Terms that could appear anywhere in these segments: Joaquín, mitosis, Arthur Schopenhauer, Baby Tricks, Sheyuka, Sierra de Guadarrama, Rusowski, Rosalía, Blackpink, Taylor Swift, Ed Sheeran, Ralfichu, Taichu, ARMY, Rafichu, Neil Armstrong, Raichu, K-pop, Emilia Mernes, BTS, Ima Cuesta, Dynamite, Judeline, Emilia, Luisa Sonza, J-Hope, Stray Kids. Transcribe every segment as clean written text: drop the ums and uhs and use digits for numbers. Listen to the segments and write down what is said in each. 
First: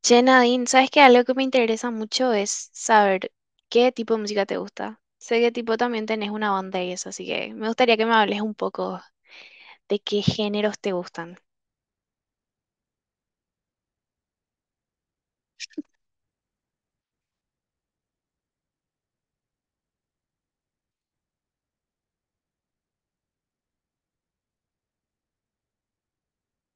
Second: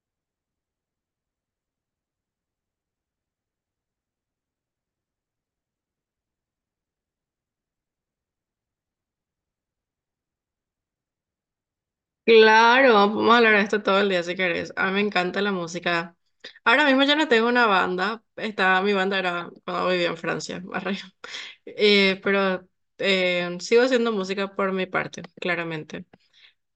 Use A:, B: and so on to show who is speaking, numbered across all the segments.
A: Che, Nadine, ¿sabes que algo que me interesa mucho es saber qué tipo de música te gusta? Sé que tipo también tenés una banda y eso, así que me gustaría que me hables un poco de qué géneros te gustan.
B: Claro, vamos a hablar de esto todo el día si querés. A mí me encanta la música. Ahora mismo yo no tengo una banda. Mi banda era cuando vivía en Francia, arre. Pero sigo haciendo música por mi parte, claramente.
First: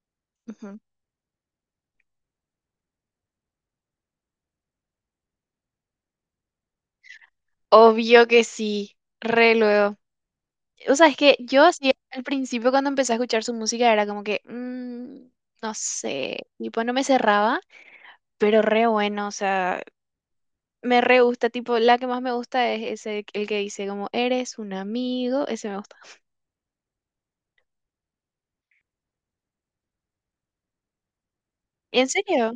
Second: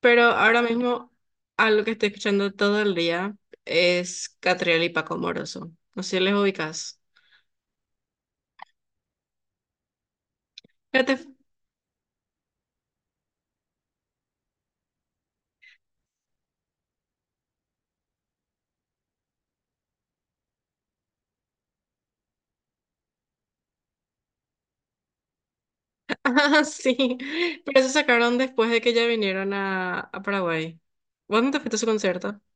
B: Pero ahora
A: Ujú.
B: mismo algo que estoy escuchando todo el día es Catriel y Paco Moroso. No sé si les ubicas.
A: Obvio que sí, re luego. O sea, es
B: Fíjate-
A: que yo así al principio cuando empecé a escuchar su música era como que, no sé, tipo no me cerraba, pero re bueno, o sea, me re gusta, tipo la que más me gusta es ese, el que dice como, eres un amigo, ese me gusta.
B: Ah, sí. Pero eso sacaron después de que ya vinieron a Paraguay. ¿Vos no te fuiste a su
A: ¿En
B: concierto?
A: serio?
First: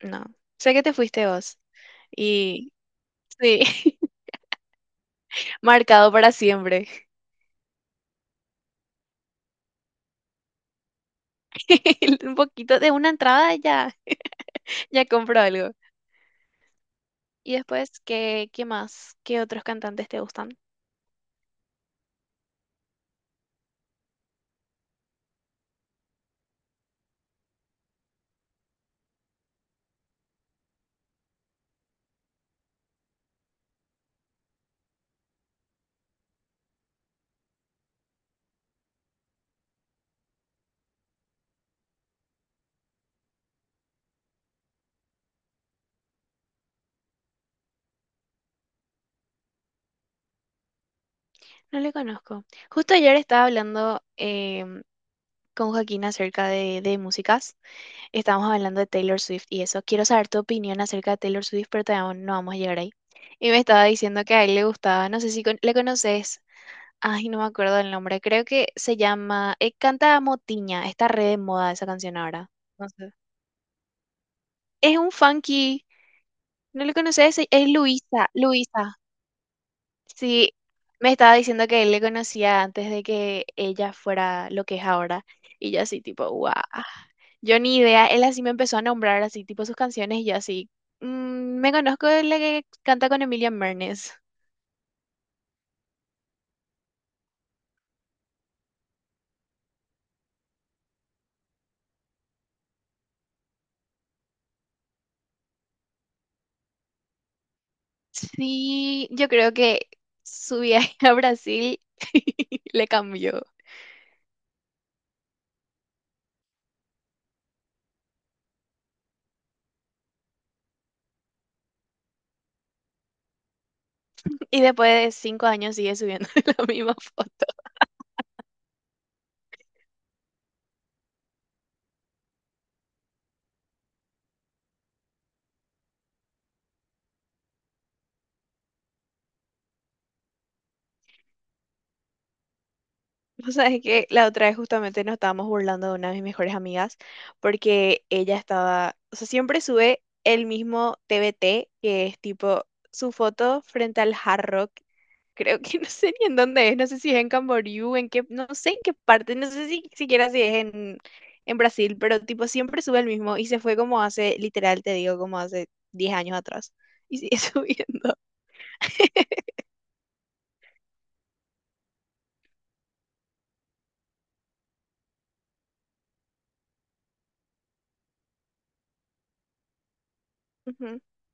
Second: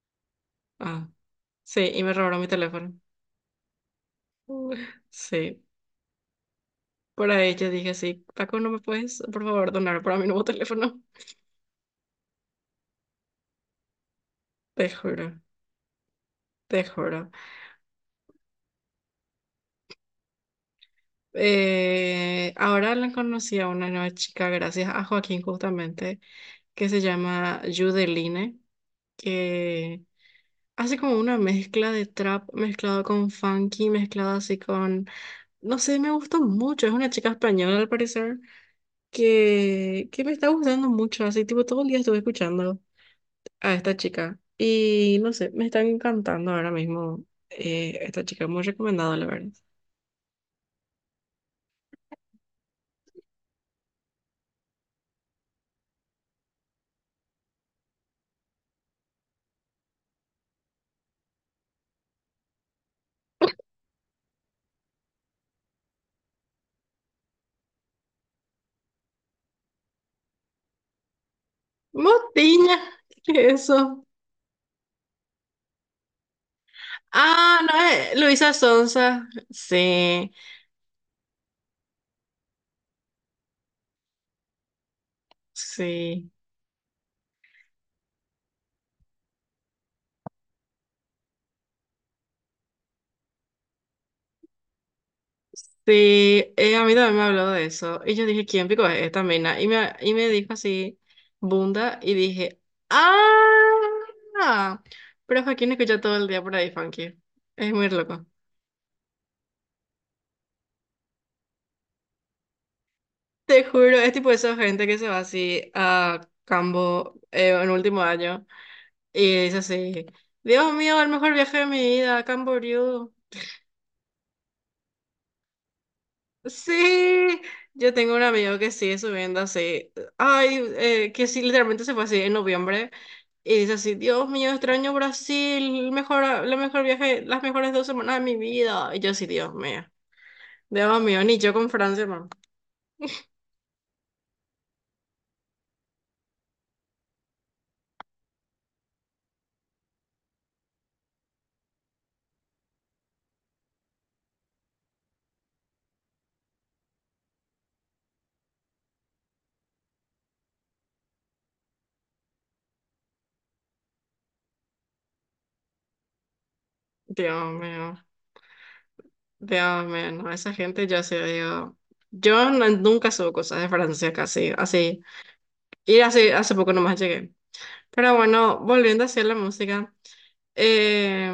A: No, sé que te
B: Ah.
A: fuiste vos.
B: Sí, y me robaron mi
A: Y
B: teléfono.
A: sí,
B: Uf. Sí,
A: marcado para siempre.
B: por ahí yo dije, sí, Paco, ¿no me puedes, por favor, donar para mi nuevo teléfono?
A: Un poquito de una entrada ya,
B: Te
A: ya
B: juro,
A: compro algo.
B: te juro.
A: Y después, ¿qué más? ¿Qué otros cantantes te gustan?
B: Ahora la conocí a una nueva chica, gracias a Joaquín justamente, que se llama Judeline, que hace como una mezcla de trap mezclado con funky, mezclado así con... No sé, me gustó mucho. Es una chica española, al parecer, que me está gustando mucho. Así, tipo, todo el día estuve escuchando a esta chica. Y no sé, me están encantando ahora mismo esta chica, muy recomendado, la verdad.
A: No le conozco. Justo ayer estaba hablando con Joaquín acerca de músicas. Estábamos hablando de Taylor Swift y eso. Quiero saber tu opinión acerca de Taylor Swift, pero todavía no vamos a llegar ahí. Y me estaba diciendo que a él le gustaba, no sé si le conoces. Ay, no me acuerdo el nombre. Creo que se llama, canta Motiña. Está re de moda esa canción ahora.
B: Motiña,
A: No sé.
B: ¿qué es eso?
A: Es un funky. ¿No le conoces? Es
B: Ah,
A: es
B: no,
A: Luisa.
B: Luisa
A: Luisa.
B: Sonza. Sí,
A: Sí. Me estaba diciendo que él le conocía antes de que ella fuera lo que es ahora. Y yo así, tipo,
B: sí,
A: guau. Yo ni idea. Él así me empezó a nombrar así, tipo, sus canciones. Y yo así, me conozco de la que canta con Emilia Mernes".
B: sí. A mí también me habló de eso. Y yo dije, ¿quién pico es esta mina? Y me dijo así, Bunda, y dije, ¡ah! Pero Joaquín escucha todo el día por ahí, Funky. Es muy loco.
A: Sí, yo creo que su viaje a Brasil le cambió.
B: Te juro, es tipo esa gente que se va así a Cambo en último año y dice así, Dios mío, el mejor viaje de mi vida, Camboriú.
A: Y después de 5 años sigue subiendo la misma
B: Sí,
A: foto.
B: yo tengo un amigo que sigue subiendo así, ay, que sí, literalmente se fue así en noviembre y dice así, Dios mío, extraño Brasil, la mejor viaje, las mejores 2 semanas de mi vida. Y yo así, Dios mío, ni yo con Francia, man.
A: O sea, es que la otra vez justamente nos estábamos burlando de una de mis mejores amigas porque ella estaba, o sea, siempre sube el mismo TBT, que es tipo su foto frente al Hard Rock. Creo que no sé ni en dónde es, no sé si es en Camboriú, en qué, no sé en qué parte, no sé si siquiera si es en Brasil, pero tipo siempre sube el mismo y se fue como hace, literal te digo, como hace 10 años atrás. Y sigue
B: Dios mío.
A: subiendo.
B: Dios mío, no, esa gente ya se dio. Yo no- nunca subo cosas de Francia casi, así. Y hace poco nomás llegué. Pero bueno, volviendo hacia la música.
A: Ujú,
B: eh,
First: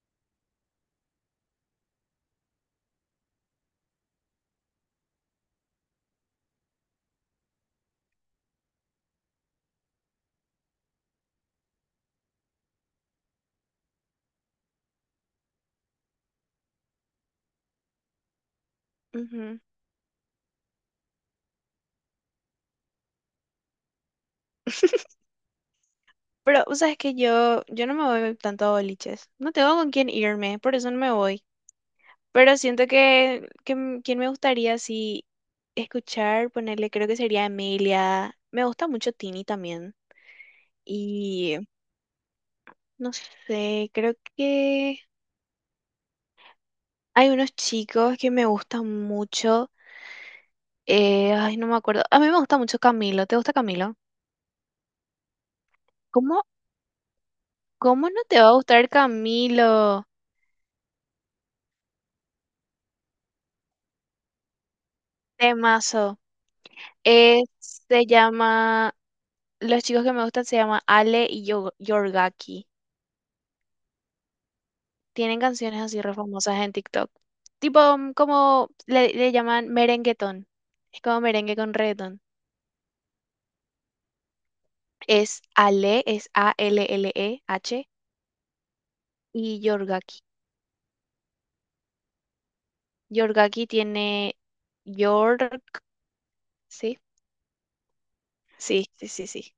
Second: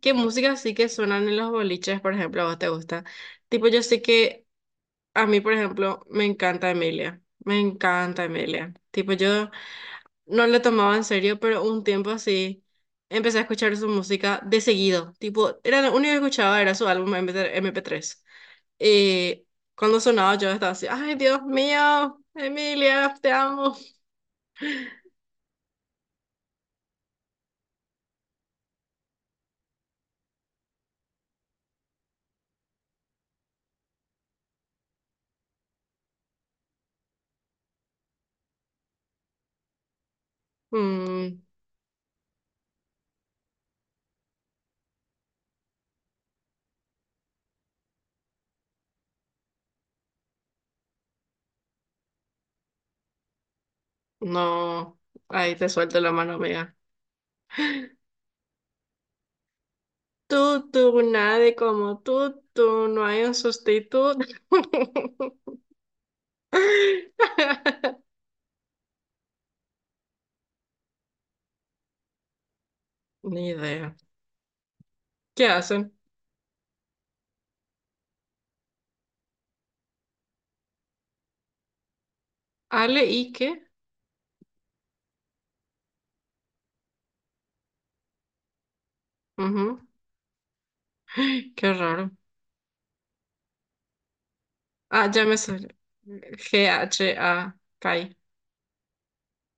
B: ¿qué música sí que suenan en los boliches, por ejemplo, a vos te gusta? Tipo, yo sé que a mí, por ejemplo, me encanta Emilia. Me encanta Emilia. Tipo, yo no le tomaba en serio, pero un tiempo así empecé a escuchar su música de seguido. Tipo, era lo único que escuchaba era su álbum MP3. Y
A: ujú.
B: cuando sonaba yo estaba así, ay Dios mío, Emilia, te amo.
A: Pero, o sea, es que yo no me voy tanto a boliches. No tengo con quién irme, por eso no me voy. Pero siento que quien me gustaría así escuchar, ponerle, creo que sería Emilia. Me gusta mucho Tini también.
B: Mm,
A: Y no sé, creo que hay unos chicos que me gustan mucho. Ay, no me acuerdo. A mí me gusta mucho Camilo. ¿Te gusta Camilo?
B: no, ahí te suelto la mano,
A: ¿Cómo,
B: amiga.
A: cómo no te va a gustar Camilo?
B: Tú, nadie como tú, no hay un sustituto.
A: Temazo. Se llama. Los chicos que me gustan se llaman Ale y Yorgaki.
B: Ni idea.
A: Tienen
B: ¿Qué
A: canciones
B: hacen?
A: así re famosas en TikTok. Tipo, como le llaman merenguetón. Es como merengue con reggaetón.
B: ¿Ale y qué?
A: Es Ale, es Alleh y
B: Ujú.
A: Yorgaki.
B: Qué raro.
A: Yorgaki tiene
B: Ah, ya me
A: York,
B: salió
A: ¿sí?
B: G-H-A-K. A K I.
A: Sí, sí, sí, sí.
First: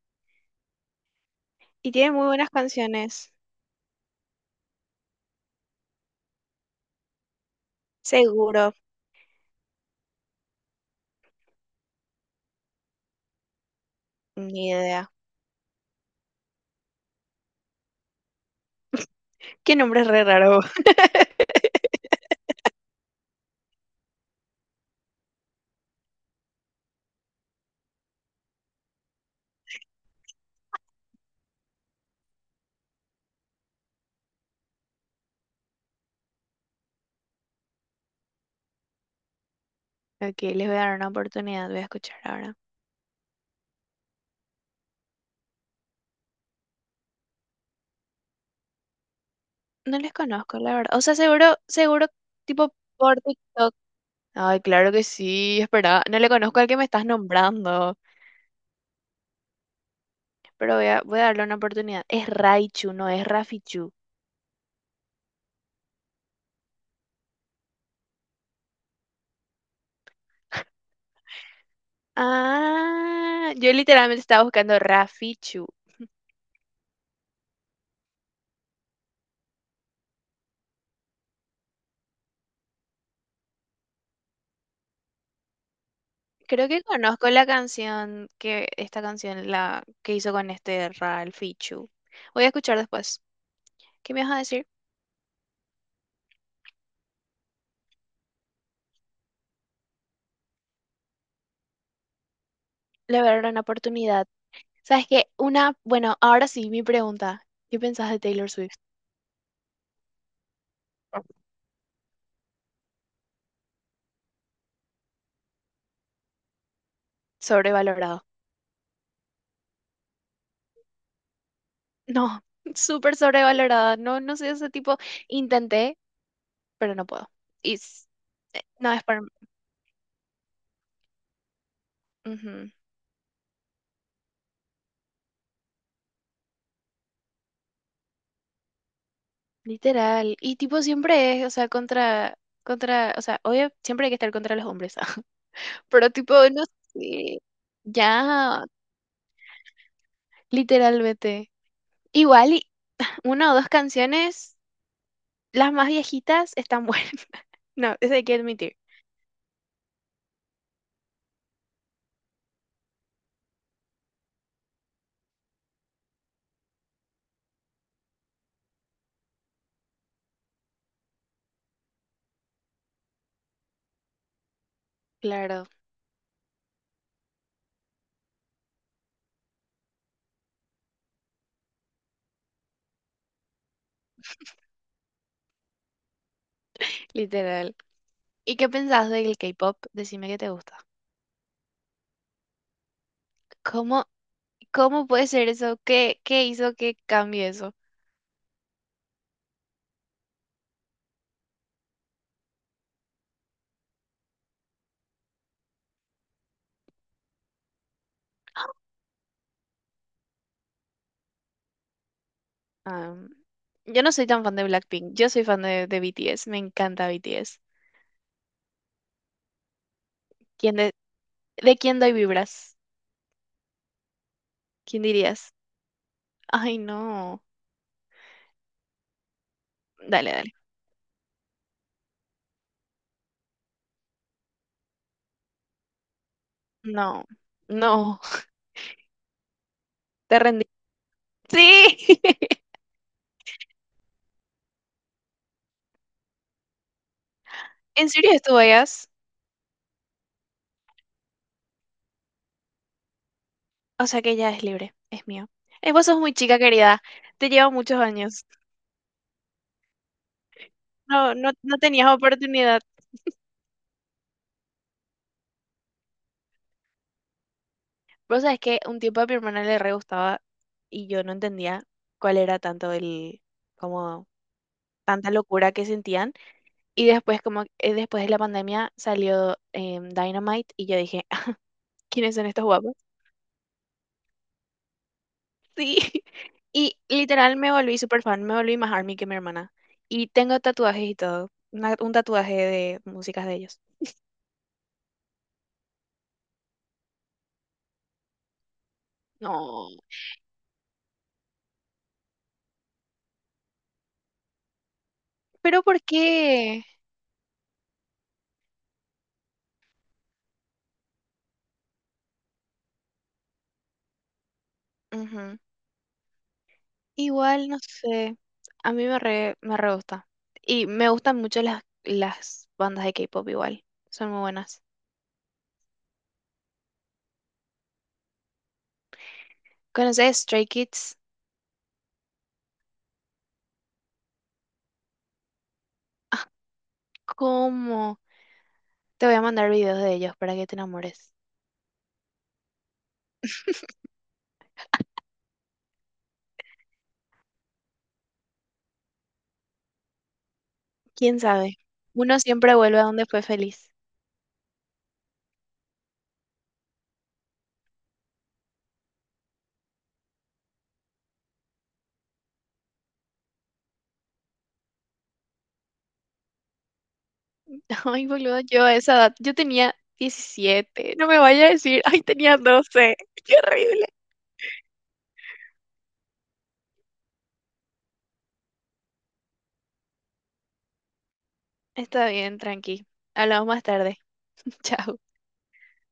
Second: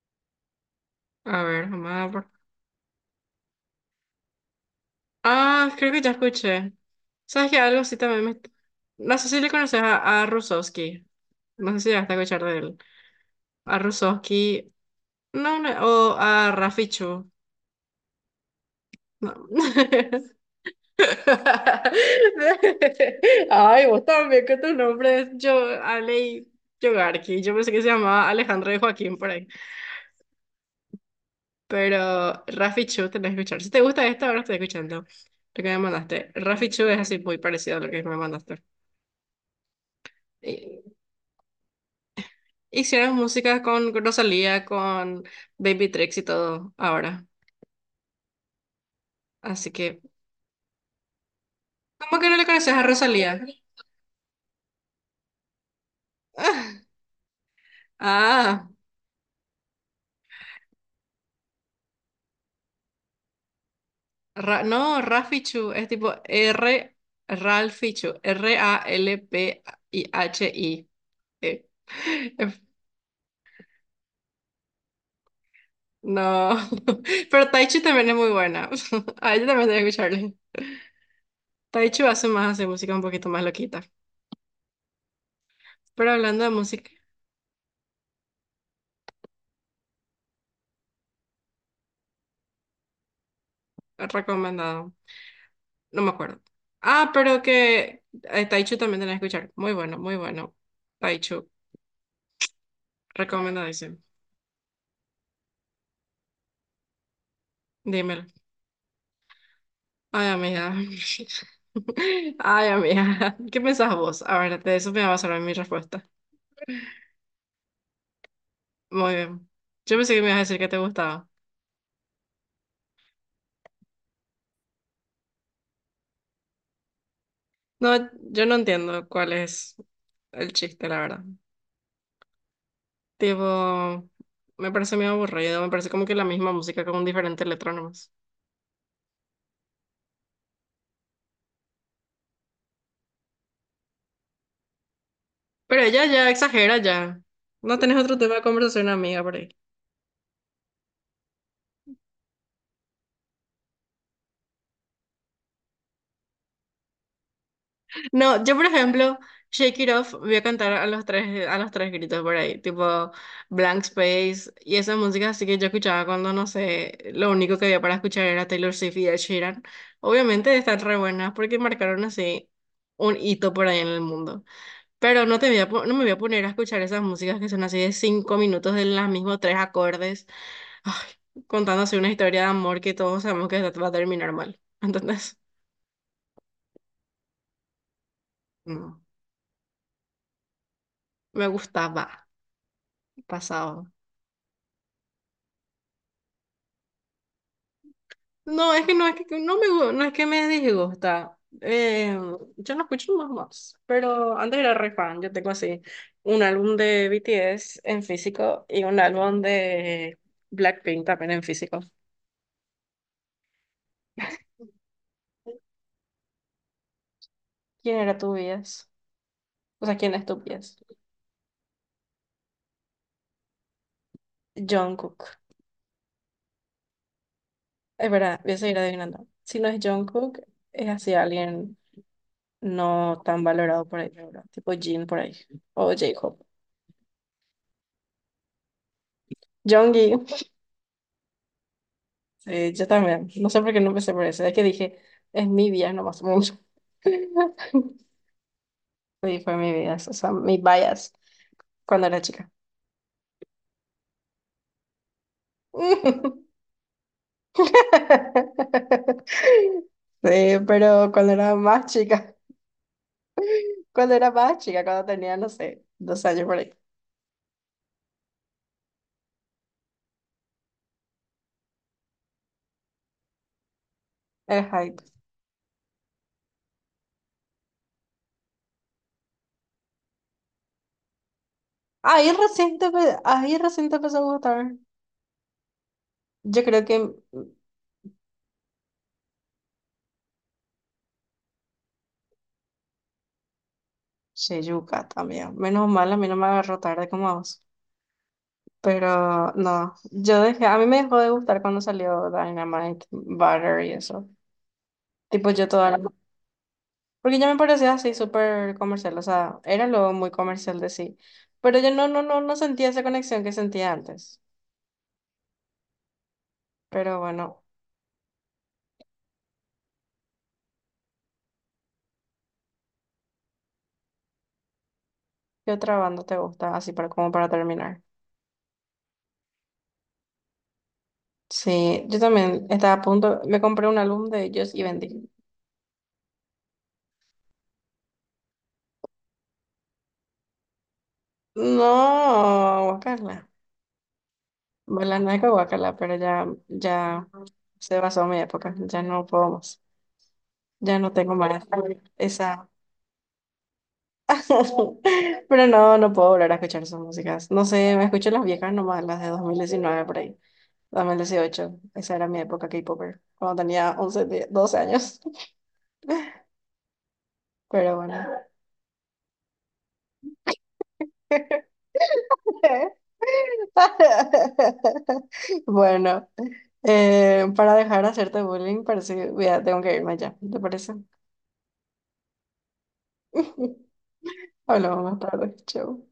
B: A ver,
A: Y
B: vamos a
A: tiene muy
B: ver.
A: buenas canciones.
B: Ah, creo que ya escuché. ¿Sabes que algo sí también me...
A: Seguro,
B: No sé si le conoces a Rusowski. No sé si llegaste a escuchar de él. A
A: ni
B: Rusowski.
A: idea.
B: No, no, o a Rafichu. No.
A: Qué nombre re raro.
B: Ay, vos también con tus nombres. Yo, Alei Yogarki. Yo pensé que se llamaba Alejandro de Joaquín por ahí. Pero Rafichu tenés que escuchar. Si te gusta esto, ahora estoy escuchando lo que me mandaste. Rafichu es así muy parecido a lo que me mandaste.
A: Ok, les voy a dar una oportunidad, voy a escuchar ahora.
B: Hicieron música con Rosalía, con Baby Tricks y todo ahora. Así
A: No
B: que,
A: les conozco, la verdad. O sea, seguro, seguro,
B: ¿cómo que no le
A: tipo
B: conoces a
A: por
B: Rosalía?
A: TikTok. Ay, claro que sí, espera. No le conozco al que me estás nombrando.
B: Ah,
A: Pero voy a darle una oportunidad. Es Raichu, no es Rafichu.
B: No, Rafichu, es tipo R, Ralfichu, R-A-L-P-I-H-I. eh. eh,
A: Ah, yo literalmente estaba buscando Rafichu.
B: No, pero Taichu también es muy buena. A ella también debe escucharle. Taichu hace música un poquito más loquita. Pero hablando de
A: Creo que
B: música,
A: conozco la canción que, esta canción la que hizo con este Ralfichu. Voy a escuchar después. ¿Qué me vas a decir?
B: recomendado. No me acuerdo. Ah, pero que Taichu también tenés que escuchar. Muy bueno, muy bueno. Taichu,
A: Le voy a dar una
B: recomendadísimo.
A: oportunidad. ¿Sabes qué? Una, bueno, ahora sí, mi pregunta. ¿Qué pensás de
B: Dímelo.
A: Taylor Swift?
B: Ay, amiga. Ay, amiga. ¿Qué pensás vos? A ver, de eso me va a basar mi respuesta.
A: Sobrevalorado.
B: Muy bien. Yo pensé que me ibas a decir que te gustaba.
A: No, súper sobrevalorado. No, no soy ese tipo. Intenté, pero no puedo. Y
B: No, yo no
A: no es
B: entiendo
A: para.
B: cuál es el chiste, la verdad.
A: Ujú,
B: Tipo, me parece medio aburrido. Me parece como que la misma música con un diferente letra nomás.
A: literal. Y tipo siempre es, o sea, contra, o sea, obvio, siempre hay que estar contra los hombres.
B: Pero ella
A: Pero
B: ya
A: tipo, no
B: exagera ya.
A: sé.
B: No tenés otro tema de
A: Ya,
B: conversación, amiga, por ahí.
A: literalmente. Igual, y una o dos canciones, las más viejitas, están buenas. No, eso hay que
B: No, yo por
A: admitir.
B: ejemplo, Shake It Off voy a cantar a los tres gritos por ahí, tipo Blank Space y esa música así que yo escuchaba cuando, no sé, lo único que había para escuchar era Taylor Swift y Ed Sheeran. Obviamente están re buenas porque marcaron así un hito por ahí en el mundo. Pero no te voy
A: Claro,
B: a, po- no me voy a poner a escuchar esas músicas que son así de 5 minutos de los mismos 3 acordes, ay, contándose una historia de amor que todos sabemos que va a terminar mal. ¿Entendés?
A: literal. ¿Y qué
B: No,
A: pensás del K-pop? Decime que te gusta.
B: me gustaba, pasado.
A: ¿Cómo? ¿Cómo puede ser eso? ¿Qué hizo que cambie eso?
B: No, es que no es que no es que me disgusta. Yo no escucho más, pero antes era re fan. Yo tengo así un álbum de BTS en físico y un álbum de Blackpink también en físico.
A: Am, yo no soy tan fan de Blackpink, yo soy fan de BTS, me encanta BTS.
B: ¿Quién era tu bias? O sea, ¿quién es tu
A: ¿Quién
B: bias?
A: de quién doy vibras? ¿Quién
B: Jungkook.
A: dirías? Ay, no.
B: Es verdad, voy a seguir adivinando. Si no es
A: Dale,
B: Jungkook,
A: dale.
B: es así alguien no tan valorado por ahí, ¿verdad? Tipo Jin por ahí o J-Hope.
A: No, no,
B: Jongi.
A: te rendí. Sí,
B: Sí, yo también. No sé por qué no empecé por eso. Es que dije, es mi vida, no más mucho.
A: en serio estuvo ellas.
B: Sí, fue mi vida, o sea, mi bias cuando era chica.
A: O sea que ya es libre, es mío. Vos sos muy chica, querida. Te llevo muchos años.
B: Sí, pero cuando
A: No, no,
B: era
A: no
B: más
A: tenías
B: chica,
A: oportunidad.
B: cuando era más chica, cuando tenía, no sé, 2 años por ahí.
A: Vos sabés que un tiempo a mi hermana le re gustaba y yo no entendía cuál era tanto el, como
B: El hype.
A: tanta locura que sentían. Y después, como después de la pandemia, salió Dynamite y yo dije, "Ah,
B: Ahí
A: ¿quiénes son estos
B: recién te,
A: guapos?".
B: empe- ahí recién te empezó a gustar.
A: Sí.
B: Yo creo
A: Y
B: que mm,
A: literal me volví super fan, me volví más ARMY que mi hermana. Y tengo tatuajes y todo, un tatuaje de músicas de ellos.
B: Sheyuka también. Menos mal, a mí no me agarró tarde como a vos. Pero no,
A: No.
B: a mí me dejó de gustar cuando salió Dynamite, Butter y eso. Tipo yo
A: ¿Pero
B: toda
A: por
B: la...
A: qué?
B: Porque ya me parecía así súper comercial, o sea, era lo muy comercial de sí. Pero yo no sentía esa conexión que sentía antes. Pero bueno,
A: Igual, no sé, a mí me re gusta. Y me gustan mucho las bandas de K-pop igual, son muy buenas.
B: ¿qué otra banda te gusta? Así para, como para terminar.
A: ¿Conoces Stray Kids?
B: Sí, yo también estaba a punto, me compré un álbum de ellos y vendí.
A: ¿Cómo? Te voy a mandar videos de ellos para que te enamores.
B: No, guacala. Bueno, no es que guacala, pero ya se basó mi época, ya no puedo más. Ya no tengo
A: ¿Quién
B: más
A: sabe? Uno
B: esa.
A: siempre vuelve a donde fue feliz.
B: Pero no, no puedo volver a escuchar esas músicas. No sé, me escucho las viejas nomás, las de 2019 por ahí, 2018. Esa era mi época K-Popper, cuando tenía 11, 10, 12 años. Pero bueno.
A: Ay, boludo, yo a esa edad, yo tenía 17. No me vaya a decir, ay, tenía 12. Qué horrible.
B: Bueno, para dejar de hacerte bullying, parece, tengo que irme ya. ¿Te parece?
A: Está bien, tranqui. Hablamos más tarde.
B: Hablamos más
A: Chao.
B: tarde. Chau.